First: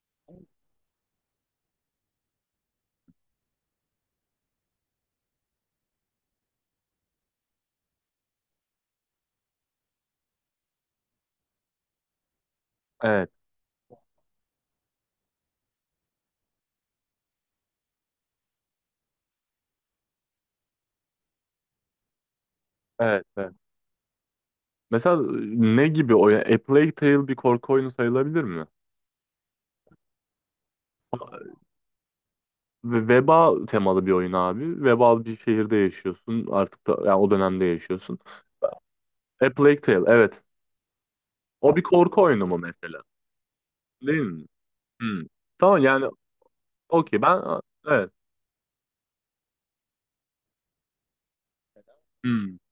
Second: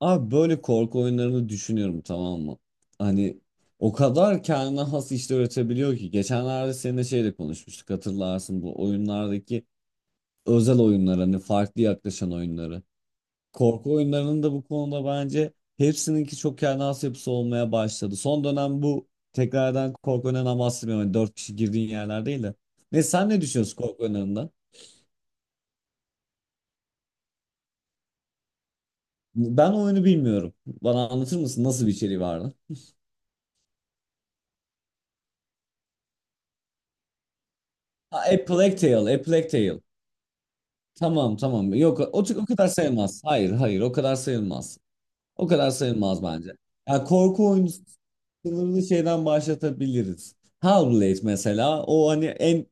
Abi böyle korku oyunlarını düşünüyorum, tamam mı? Hani o kadar kendine has işler üretebiliyor ki. Geçenlerde seninle şeyle konuşmuştuk, hatırlarsın, bu oyunlardaki özel oyunlar, hani farklı yaklaşan oyunları. Evet, Korku oyunlarının da bu konuda bence hepsininki çok kendine has yapısı olmaya başladı. Son dönem bu tekrardan korku oyunlarından bahsetmiyorum. Hani dört kişi girdiğin yerler değil de. Ne evet, sen ne evet. düşünüyorsun korku oyunlarından? Mesela ne gibi oyun? A Plague Tale bir korku oyunu sayılabilir mi? Ben oyunu bilmiyorum. Bana anlatır mısın nasıl bir içeriği vardı? Ve veba temalı bir oyun abi. Vebal bir şehirde yaşıyorsun. Artık da yani o dönemde yaşıyorsun. Ha, A Plague Tale, A A Plague Plague Tale. Tale, evet. Tamam, tamam. O bir Yok, korku o, oyunu o mu kadar mesela? sayılmaz. Hayır, hayır, o kadar Değil mi? sayılmaz. Hmm. O kadar Tamam yani sayılmaz bence. Yani okey ben korku oyunu evet. sınırını şeyden başlatabiliriz. Hellblade mesela, o hani Hmm. en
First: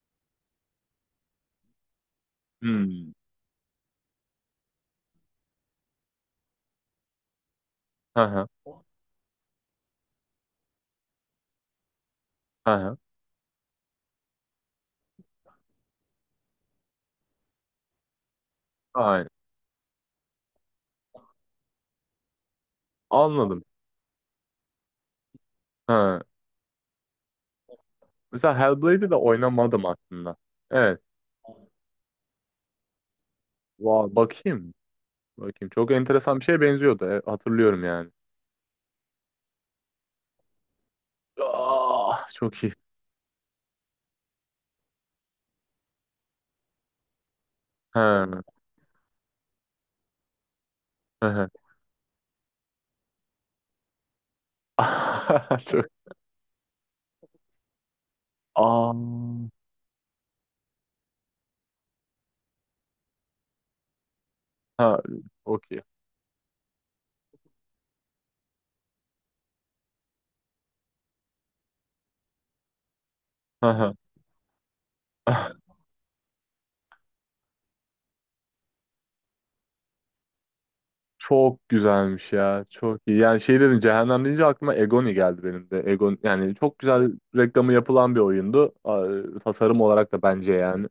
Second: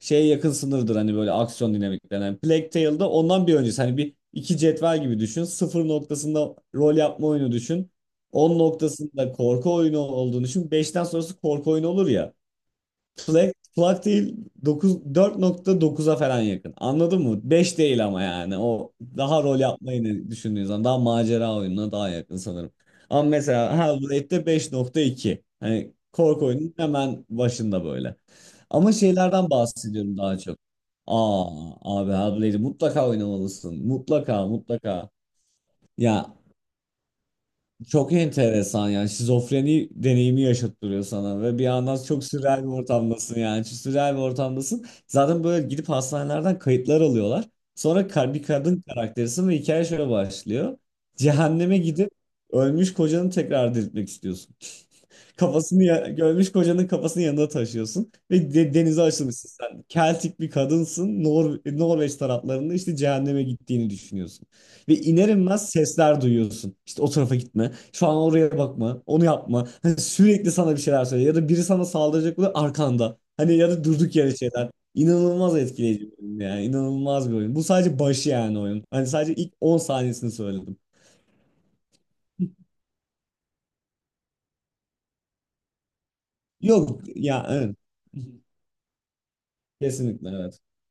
şeye yakın sınırdır, hani böyle aksiyon dinamiklerinden. Plague Tale'da Hmm. ondan bir öncesi, hani bir iki cetvel gibi düşün. Sıfır noktasında rol yapma oyunu düşün. Hı hı. 10 noktasında korku oyunu olduğunu düşün. Beşten sonrası korku oyunu olur ya. Hı hı. Plak, plak değil, dokuz, 4,9'a falan yakın. Anladın mı? Beş değil ama yani. O Aynen. daha rol yapmayı ne düşündüğün zaman daha macera oyununa daha yakın sanırım. Ama Anladım. mesela Hellblade'de 5,2. Hani Ha. korku oyunun hemen başında böyle. Mesela Ama Hellblade'i de şeylerden oynamadım bahsediyorum aslında. daha çok. Evet. Aa, abi, Hellblade'i mutlaka oynamalısın. Vay, Mutlaka bakayım. mutlaka. Bakayım. Çok Ya, enteresan bir şeye benziyordu. E, hatırlıyorum yani. çok enteresan yani, şizofreni deneyimi yaşattırıyor sana ve bir yandan çok Ah, çok sürreal bir iyi. ortamdasın, yani çok sürreal bir ortamdasın. Zaten böyle gidip hastanelerden kayıtlar alıyorlar. Sonra Ha, bir kadın karakterisin ve hikaye şöyle başlıyor. hı hı. Cehenneme gidip ölmüş kocanı tekrar diriltmek istiyorsun. Kafasını Çok. ya- görmüş kocanın kafasını yanında taşıyorsun ve Aa, denize açılmışsın sen. Keltik bir kadınsın. Nor Norveç taraflarında işte cehenneme gittiğini düşünüyorsun. ha, Ve iner inmez okey. sesler duyuyorsun. İşte o tarafa gitme. Şu an oraya bakma. Onu yapma. Hani sürekli sana bir şeyler söylüyor. Ya da biri sana saldıracak oluyor arkanda. Hani Hı ya da hı. durduk yere şeyler. İnanılmaz etkileyici bir oyun yani. İnanılmaz bir oyun. Bu sadece başı yani oyun. Hani sadece ilk 10 saniyesini söyledim. Çok güzelmiş ya. Çok iyi. Yani şey dedim cehennem deyince aklıma Egoni geldi benim de. Egon yani çok Yok güzel ya, reklamı evet. yapılan bir oyundu. Aa, tasarım olarak da Kesinlikle bence evet. yani.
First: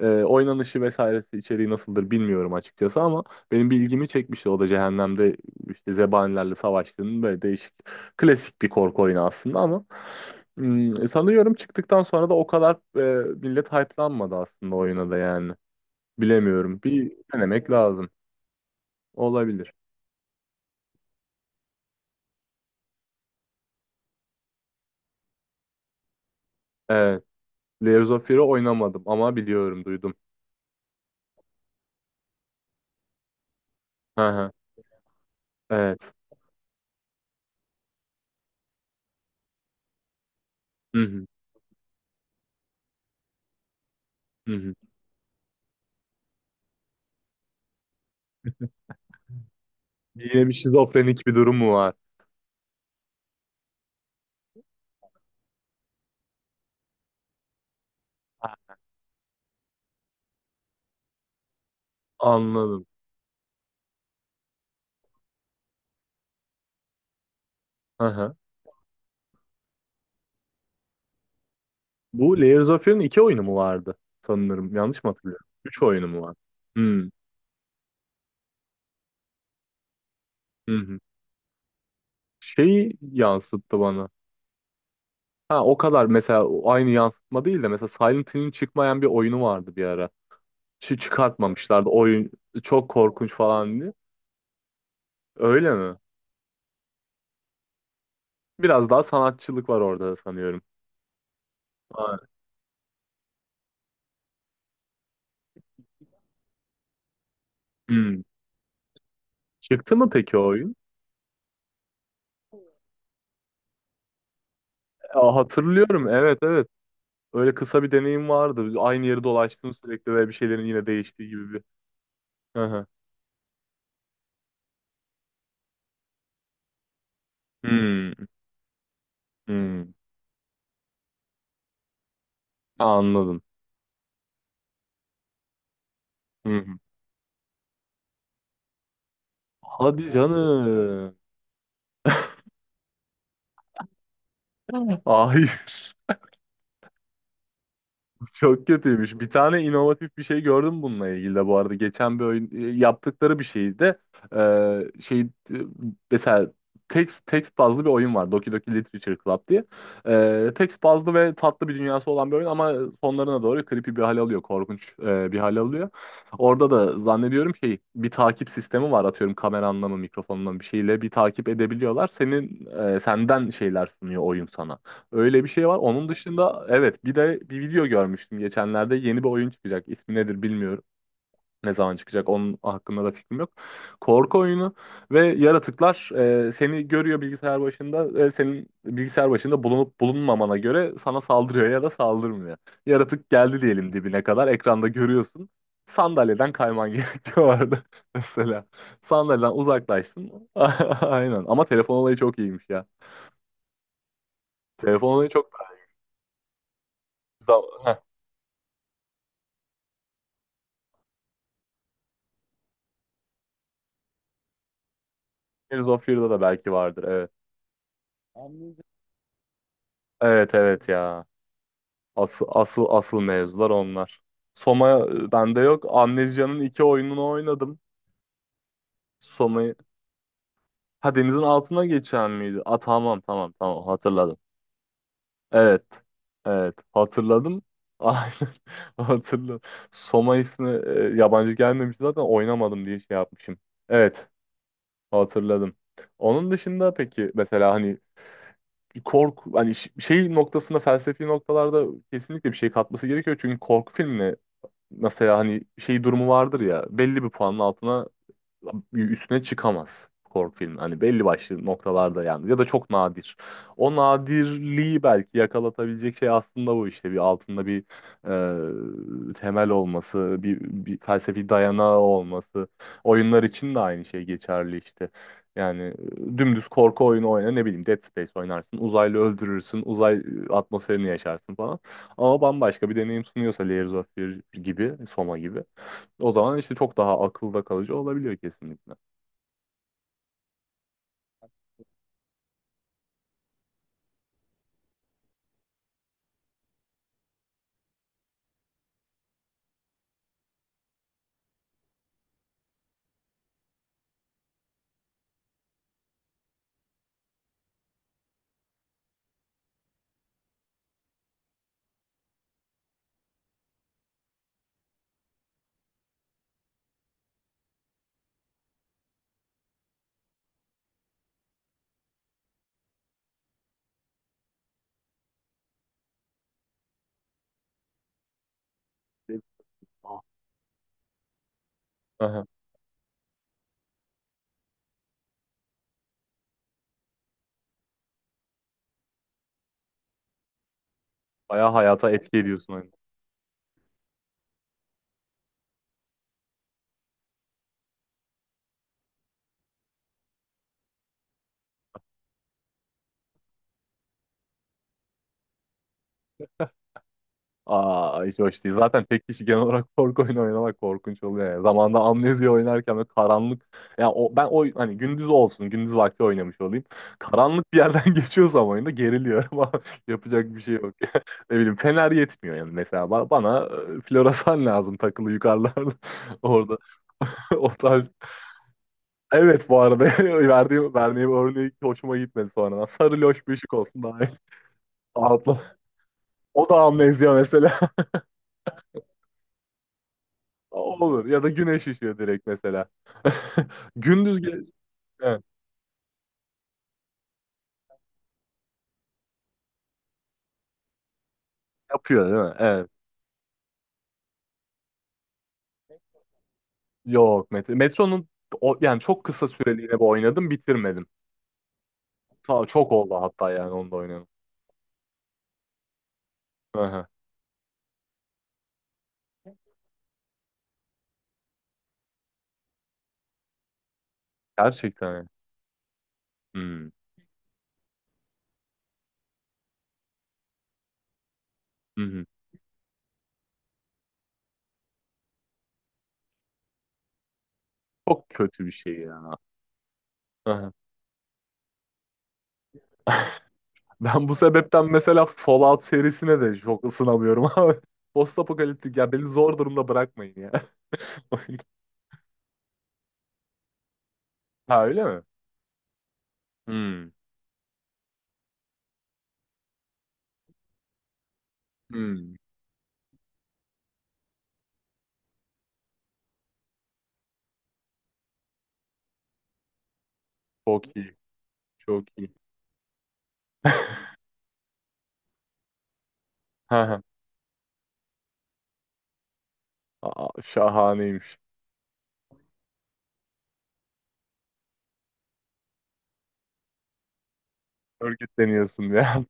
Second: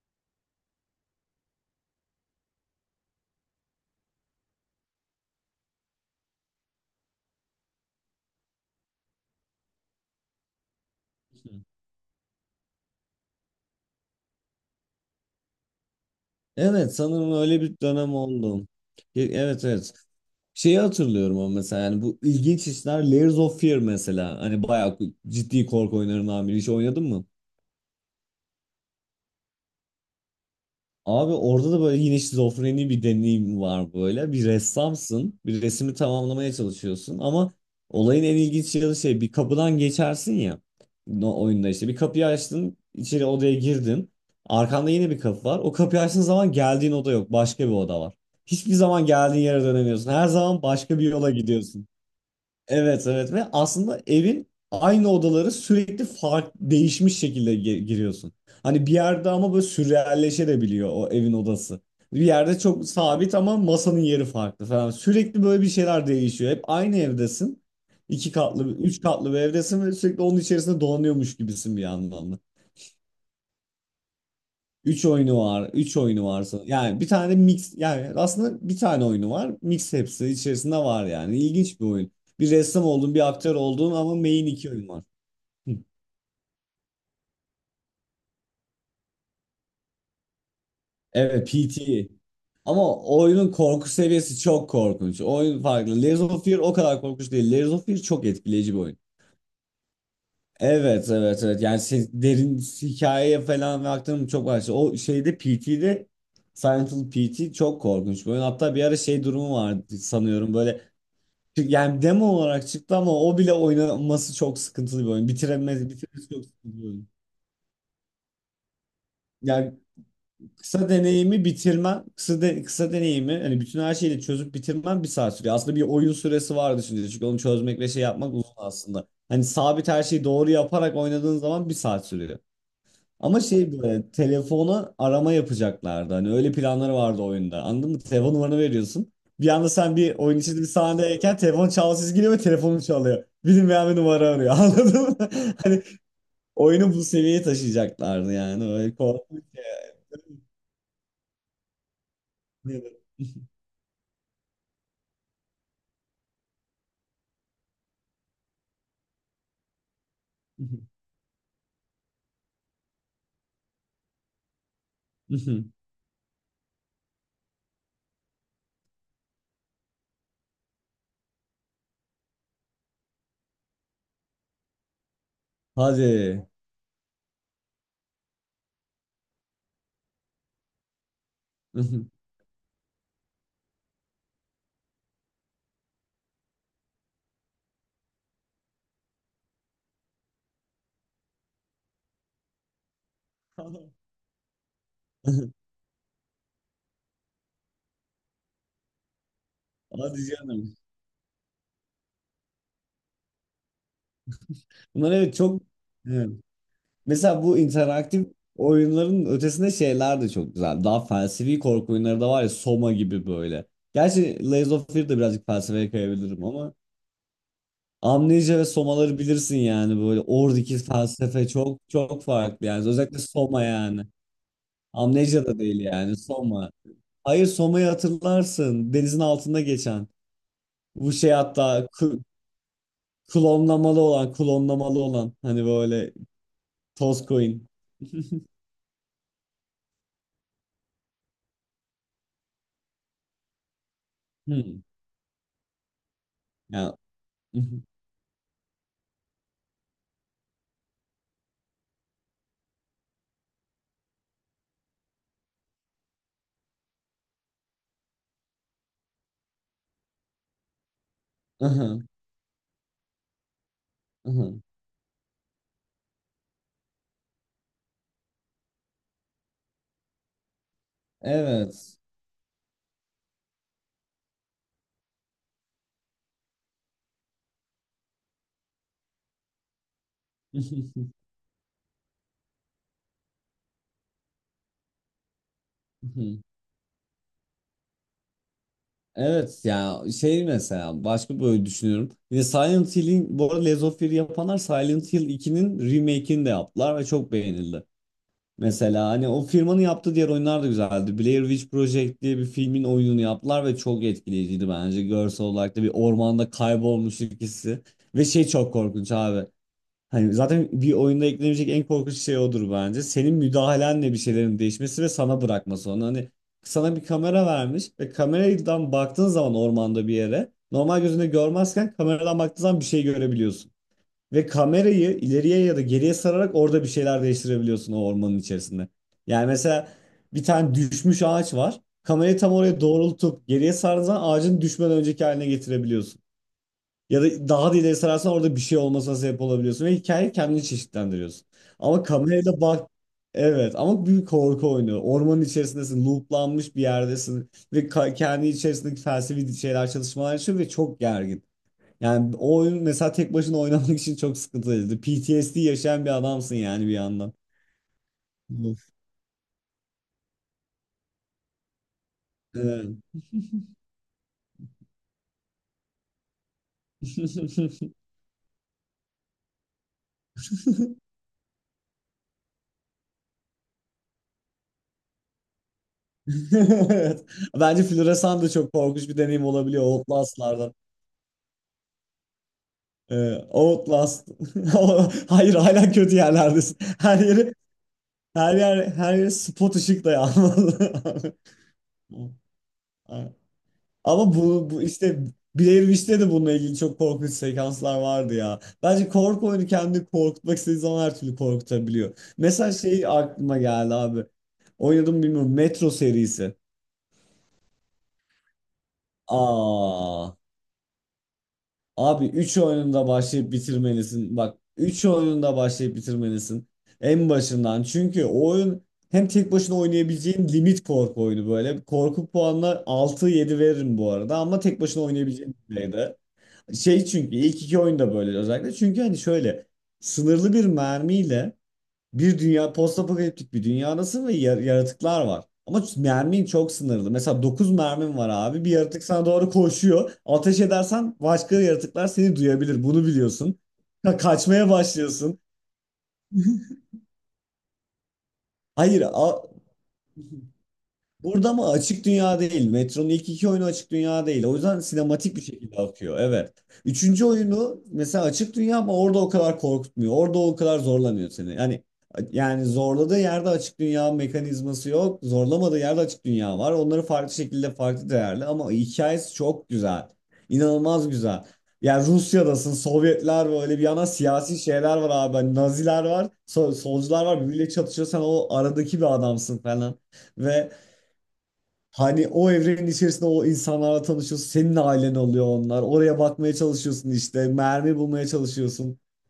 Oynanışı vesairesi içeriği nasıldır bilmiyorum açıkçası ama benim bir ilgimi çekmişti. O da cehennemde işte zebanilerle savaştığının böyle değişik klasik bir korku oyunu aslında ama sanıyorum çıktıktan sonra da o kadar millet hype'lanmadı aslında oyuna da yani. Bilemiyorum. Evet, Bir sanırım öyle denemek bir lazım. dönem oldu. Evet, Olabilir. evet. Şeyi hatırlıyorum ama mesela yani bu ilginç işler, Layers of Fear mesela. Hani bayağı ciddi korku oyunlarından biri. Hiç oynadın Evet. mı? Layers of Fear'ı oynamadım ama biliyorum, duydum. Abi, orada da böyle yine şizofreni bir deneyim var Hı böyle. Bir hı. ressamsın, bir resmi Evet. tamamlamaya çalışıyorsun ama olayın en ilginç yanı şey, bir kapıdan geçersin ya, Hı hı. Oyunda işte bir kapıyı açtın, içeri odaya girdin. Hı hı. Arkanda yine bir kapı var. O kapıyı açtığın zaman geldiğin oda yok, başka bir oda var. Hiçbir zaman geldiğin yere dönemiyorsun. Her Yine bir zaman başka bir şizofrenik yola bir durum mu gidiyorsun. var? Evet, evet, ve aslında evin aynı odaları sürekli farklı değişmiş şekilde giriyorsun. Ha, Hani bir yerde ama böyle sürrealleşebiliyor o evin odası. Bir yerde çok anladım. sabit ama masanın yeri farklı falan. Sürekli böyle bir şeyler değişiyor. Hep aynı evdesin. Hı İki hı. katlı, üç katlı bir evdesin ve sürekli onun içerisinde dolanıyormuş gibisin bir anlamda. Bu Layers of Fear'ın iki oyunu mu vardı? Sanırım. Yanlış Üç mı oyunu hatırlıyorum? var. Üç Üç oyunu mu oyunu var? varsa. Yani bir Hı. tane mix, yani aslında bir tane oyunu var. Mix hepsi Hı içerisinde hı. var yani. İlginç bir oyun. Bir ressam Şeyi olduğun, bir aktör yansıttı olduğun, bana. ama main iki oyun var. Ha, o Hı. kadar mesela o aynı yansıtma değil de mesela Silent Hill'in çıkmayan bir oyunu vardı bir ara. Şu Evet, çıkartmamışlardı. PT. Oyun çok Ama korkunç oyunun falan korku diye. seviyesi çok korkunç. Oyun Öyle mi? farklı. Layers of Fear o kadar korkunç değil. Layers of Fear çok etkileyici bir Biraz oyun. daha sanatçılık var orada sanıyorum. Evet, evet, evet, yani derin hikayeye falan ve aktarım çok var. O şeyde PT'de, Silent Hill PT çok Aynen. korkunç bir oyun. Hatta bir ara şey durumu Çıktı vardı mı peki o sanıyorum oyun? böyle. Yani demo olarak çıktı ama o bile oynanması çok sıkıntılı bir oyun. Aa, Bitiremez, hatırlıyorum. bitirmesi Evet, çok evet. sıkıntılı bir oyun. Öyle kısa bir deneyim vardı. Aynı yeri dolaştın Yani sürekli ve bir şeylerin yine kısa değiştiği deneyimi gibi bir. bitirmen, kısa, Hı hı. kısa deneyimi hani bütün her şeyi de çözüp bitirmen bir saat sürüyor. Aslında bir oyun süresi var, düşünce çünkü onu çözmek ve şey Hmm, yapmak uzun aslında. Hani sabit hmm. her şeyi doğru yaparak oynadığın zaman bir saat sürüyor. Ama Anladım. şey, böyle telefona arama yapacaklardı. Hani öyle Hı hı. planları vardı oyunda. Anladın mı? Telefon numaranı veriyorsun. Bir anda sen Hadi bir oyun içinde bir canım. sahnedeyken telefon çalsız geliyor ve telefonun çalıyor. Bilinmeyen bir numara arıyor. Anladın mı? Hayır. Hani oyunu bu seviyeye taşıyacaklardı yani. Çok Öyle kötüymüş. Bir korkunç tane ya. inovatif bir şey gördüm bununla ilgili de bu arada. Geçen bir oyun yaptıkları bir şeydi. Şey, mesela text bazlı bir oyun var. Doki Doki Literature Club diye. Text bazlı ve tatlı bir dünyası olan bir oyun ama sonlarına doğru creepy bir hal alıyor. Korkunç, bir hal alıyor. Orada da zannediyorum şey bir takip sistemi var. Atıyorum kameranla mı mikrofonla mı bir şeyle bir takip edebiliyorlar. Senden şeyler sunuyor oyun sana. Öyle bir şey var. Onun Hadi. dışında evet bir de bir video görmüştüm geçenlerde. Yeni bir oyun çıkacak. İsmi nedir bilmiyorum. Ne zaman çıkacak onun hakkında da fikrim yok. Korku oyunu ve yaratıklar seni görüyor bilgisayar başında. Senin bilgisayar başında bulunup bulunmamana göre sana saldırıyor ya da saldırmıyor. Yaratık geldi diyelim dibine kadar. Ekranda görüyorsun. Sandalyeden kayman gerekiyor orada mesela. Sandalyeden Hadi uzaklaştın. canım. Aynen. Ama telefon olayı çok iyiymiş ya. Telefon Bunlar olayı evet çok... çok. Mesela bu interaktif oyunların ötesinde şeyler de çok güzel. Daha felsefi korku oyunları da var ya, Soma gibi böyle. Gerçi Lies of Fear de birazcık Tears felsefeye of Fear'da da kayabilirim belki ama vardır. Evet. Amnesia ve Amnesia. Soma'ları bilirsin yani, böyle Evet, oradaki evet ya. felsefe çok çok Asıl, farklı asıl, yani, özellikle asıl Soma mevzular yani. onlar. Soma, Amnesia bende da değil yok. yani, Amnesia'nın Soma. iki oyununu Hayır, oynadım. Soma'yı hatırlarsın, denizin altında Soma'yı. geçen. Bu Ha, şey, denizin altına hatta geçen miydi? Aa, tamam, tamam, tamam, klonlamalı olan hatırladım. klonlamalı olan hani Evet. böyle Evet, toz hatırladım. coin. Aynen, hatırladım. Soma ismi yabancı gelmemiş zaten oynamadım diye şey yapmışım. Evet, Hmm. hatırladım. Onun dışında Ya. peki mesela hani korku hani şey noktasında, felsefi noktalarda kesinlikle bir şey katması gerekiyor. Çünkü korku filmi mesela hani şey durumu vardır ya, belli bir puanın altına üstüne çıkamaz korku filmi. Hani belli başlı noktalarda yani, ya da çok nadir. O Aha, nadirliği belki yakalatabilecek şey aslında bu işte, bir altında bir temel olması, bir, felsefi dayanağı evet. olması. Oyunlar için de aynı şey geçerli işte. Yani dümdüz korku oyunu oyna, ne bileyim Dead Space oynarsın, uzaylı öldürürsün, uzay atmosferini yaşarsın falan. Ama bambaşka bir deneyim sunuyorsa Layers of Fear gibi, Soma gibi. O zaman işte çok daha akılda kalıcı olabiliyor kesinlikle. Evet ya, şey, mesela başka böyle düşünüyorum. Yine Silent Hill'in bu arada, Lies of Fear'ı yapanlar Silent Hill 2'nin remake'ini de yaptılar ve çok beğenildi. Mesela hani o firmanın yaptığı diğer oyunlar da güzeldi. Blair Witch Project diye bir filmin oyununu yaptılar ve çok etkileyiciydi bence. Görsel olarak da bir ormanda kaybolmuş ikisi. Ve şey, çok korkunç abi. Hani zaten bir oyunda eklenecek en korkunç şey odur bence. Senin müdahalenle bir şeylerin değişmesi ve sana bırakması onu. Hani sana bir kamera vermiş ve kameradan baktığın zaman ormanda bir yere normal gözünde görmezken kameradan baktığın zaman bir şey görebiliyorsun. Ve kamerayı ileriye ya da geriye sararak orada bir şeyler değiştirebiliyorsun o ormanın içerisinde. Değil Yani mi? mesela Aa. bir tane düşmüş ağaç var. Kamerayı Aha. tam oraya doğrultup geriye sardığın zaman ağacın düşmeden önceki haline getirebiliyorsun. Ya da daha da ileri sararsan orada bir şey olmasına sebep olabiliyorsun ve hikayeyi kendini çeşitlendiriyorsun. Bayağı Ama hayata etki kamerayla ediyorsun bak. oyunu. Evet, ama bir korku oyunu. Ormanın içerisindesin, looplanmış bir yerdesin ve kendi içerisindeki felsefi şeyler çalışmalar için ve çok gergin. Yani o oyun mesela tek başına oynamak için çok sıkıntılıydı. PTSD yaşayan bir adamsın yani bir yandan. Aa, hiç hoş değil. Of. Zaten tek kişi genel olarak korku oyunu oynamak korkunç oluyor yani. Zamanında Amnesia oynarken Evet. böyle karanlık. Ya, o, ben o hani gündüz olsun, gündüz vakti oynamış olayım. Karanlık bir yerden geçiyorsam oyunda geriliyorum ama yapacak bir şey yok. Ne bileyim fener yetmiyor yani mesela. Bana floresan lazım takılı yukarılarda. Orada Evet. o Bence tarz. floresan da çok korkunç bir deneyim Evet, bu olabiliyor arada Outlast'lardan. verdiğim örneği hoşuma gitmedi sonradan. Sarı loş bir ışık olsun daha iyi. Outlast. Hayır, Altın. hala kötü O da yerlerdesin. Her amnezya yeri mesela. her yer her yeri spot ışık da Olur. yanmadı. Ya da güneş ışığı direkt mesela. Ama Gündüz ge- bu işte evet, Blair Witch'te de bununla ilgili çok korkunç sekanslar vardı ya. Bence korku oyunu kendini korkutmak istediği zaman her türlü korkutabiliyor. yapıyor değil mi? Mesela Evet. şey aklıma geldi abi. Oynadım mı bilmiyorum. Metro serisi. Yok, metro. Metronun o, yani çok kısa süreliğine bir Aa. oynadım, bitirmedim. Abi 3 Çok oyununda oldu hatta, başlayıp yani onu da oynadım. bitirmelisin. Bak 3 oyununda başlayıp bitirmelisin. Aha. En başından. Çünkü o oyun hem tek başına oynayabileceğin limit korku oyunu böyle. Korku puanına 6-7 veririm bu arada ama tek başına Gerçekten yani. oynayabileceğin düzeyde. Hmm. Şey, çünkü ilk iki oyunda böyle özellikle. Çünkü hani şöyle sınırlı bir mermiyle, Hı hı. bir dünya, postapokaliptik bir dünyadasın ve yaratıklar var. Ama mermin çok sınırlı. Mesela 9 mermin var Çok abi. kötü Bir bir şey yaratık sana ya. doğru koşuyor. Ateş Aha. edersen başka yaratıklar seni duyabilir. Bunu biliyorsun. Ben bu Kaçmaya sebepten mesela başlıyorsun. Fallout serisine de çok ısınamıyorum abi. Postapokaliptik Hayır. ya, beni zor durumda bırakmayın ya. Burada mı açık dünya değil. Metro'nun ilk iki oyunu açık dünya değil. O yüzden Ha, öyle mi? sinematik bir şekilde akıyor. Evet. Hmm. Üçüncü oyunu mesela açık dünya ama orada o kadar korkutmuyor. Orada o kadar zorlamıyor seni. Yani Hmm. yani zorladığı yerde açık dünya mekanizması yok. Zorlamadığı yerde açık dünya var. Onları farklı şekilde farklı değerli ama hikayesi çok güzel. Çok İnanılmaz iyi. güzel. Çok Yani iyi. Rusya'dasın, Sovyetler böyle bir yana, siyasi şeyler var abi. Hani Naziler var, Ha, ha. solcular var. Birbiriyle çatışıyor. Sen o aradaki bir adamsın falan. Aa, Ve şahaneymiş. hani o evrenin içerisinde o insanlarla tanışıyorsun. Senin ailen oluyor onlar. Oraya bakmaya çalışıyorsun işte. Mermi bulmaya Örgütleniyorsun çalışıyorsun. ya.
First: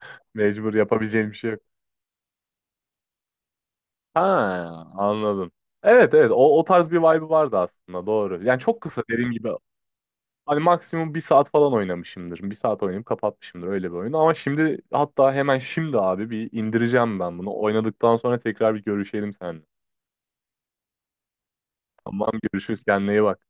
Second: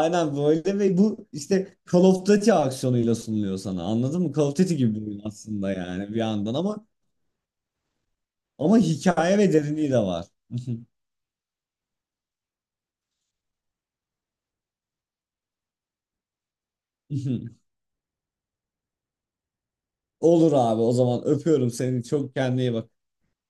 Mecbur, böyle ve bu yapabileceğin bir şey yok. işte Call of Duty aksiyonuyla sunuluyor sana. Ha, Anladın mı? Call of Duty gibi bir oyun anladım. aslında yani Evet, bir evet, yandan o ama tarz bir vibe vardı aslında, doğru. Yani ama çok kısa dediğin hikaye gibi ve derinliği de var. hani maksimum 1 saat falan oynamışımdır. 1 saat oynayıp kapatmışımdır öyle bir oyun. Ama şimdi, hatta hemen şimdi abi bir indireceğim ben bunu. Oynadıktan sonra tekrar bir görüşelim seninle. Olur abi, o zaman öpüyorum seni. Tamam, Çok kendine iyi görüşürüz, bak. kendine iyi bak.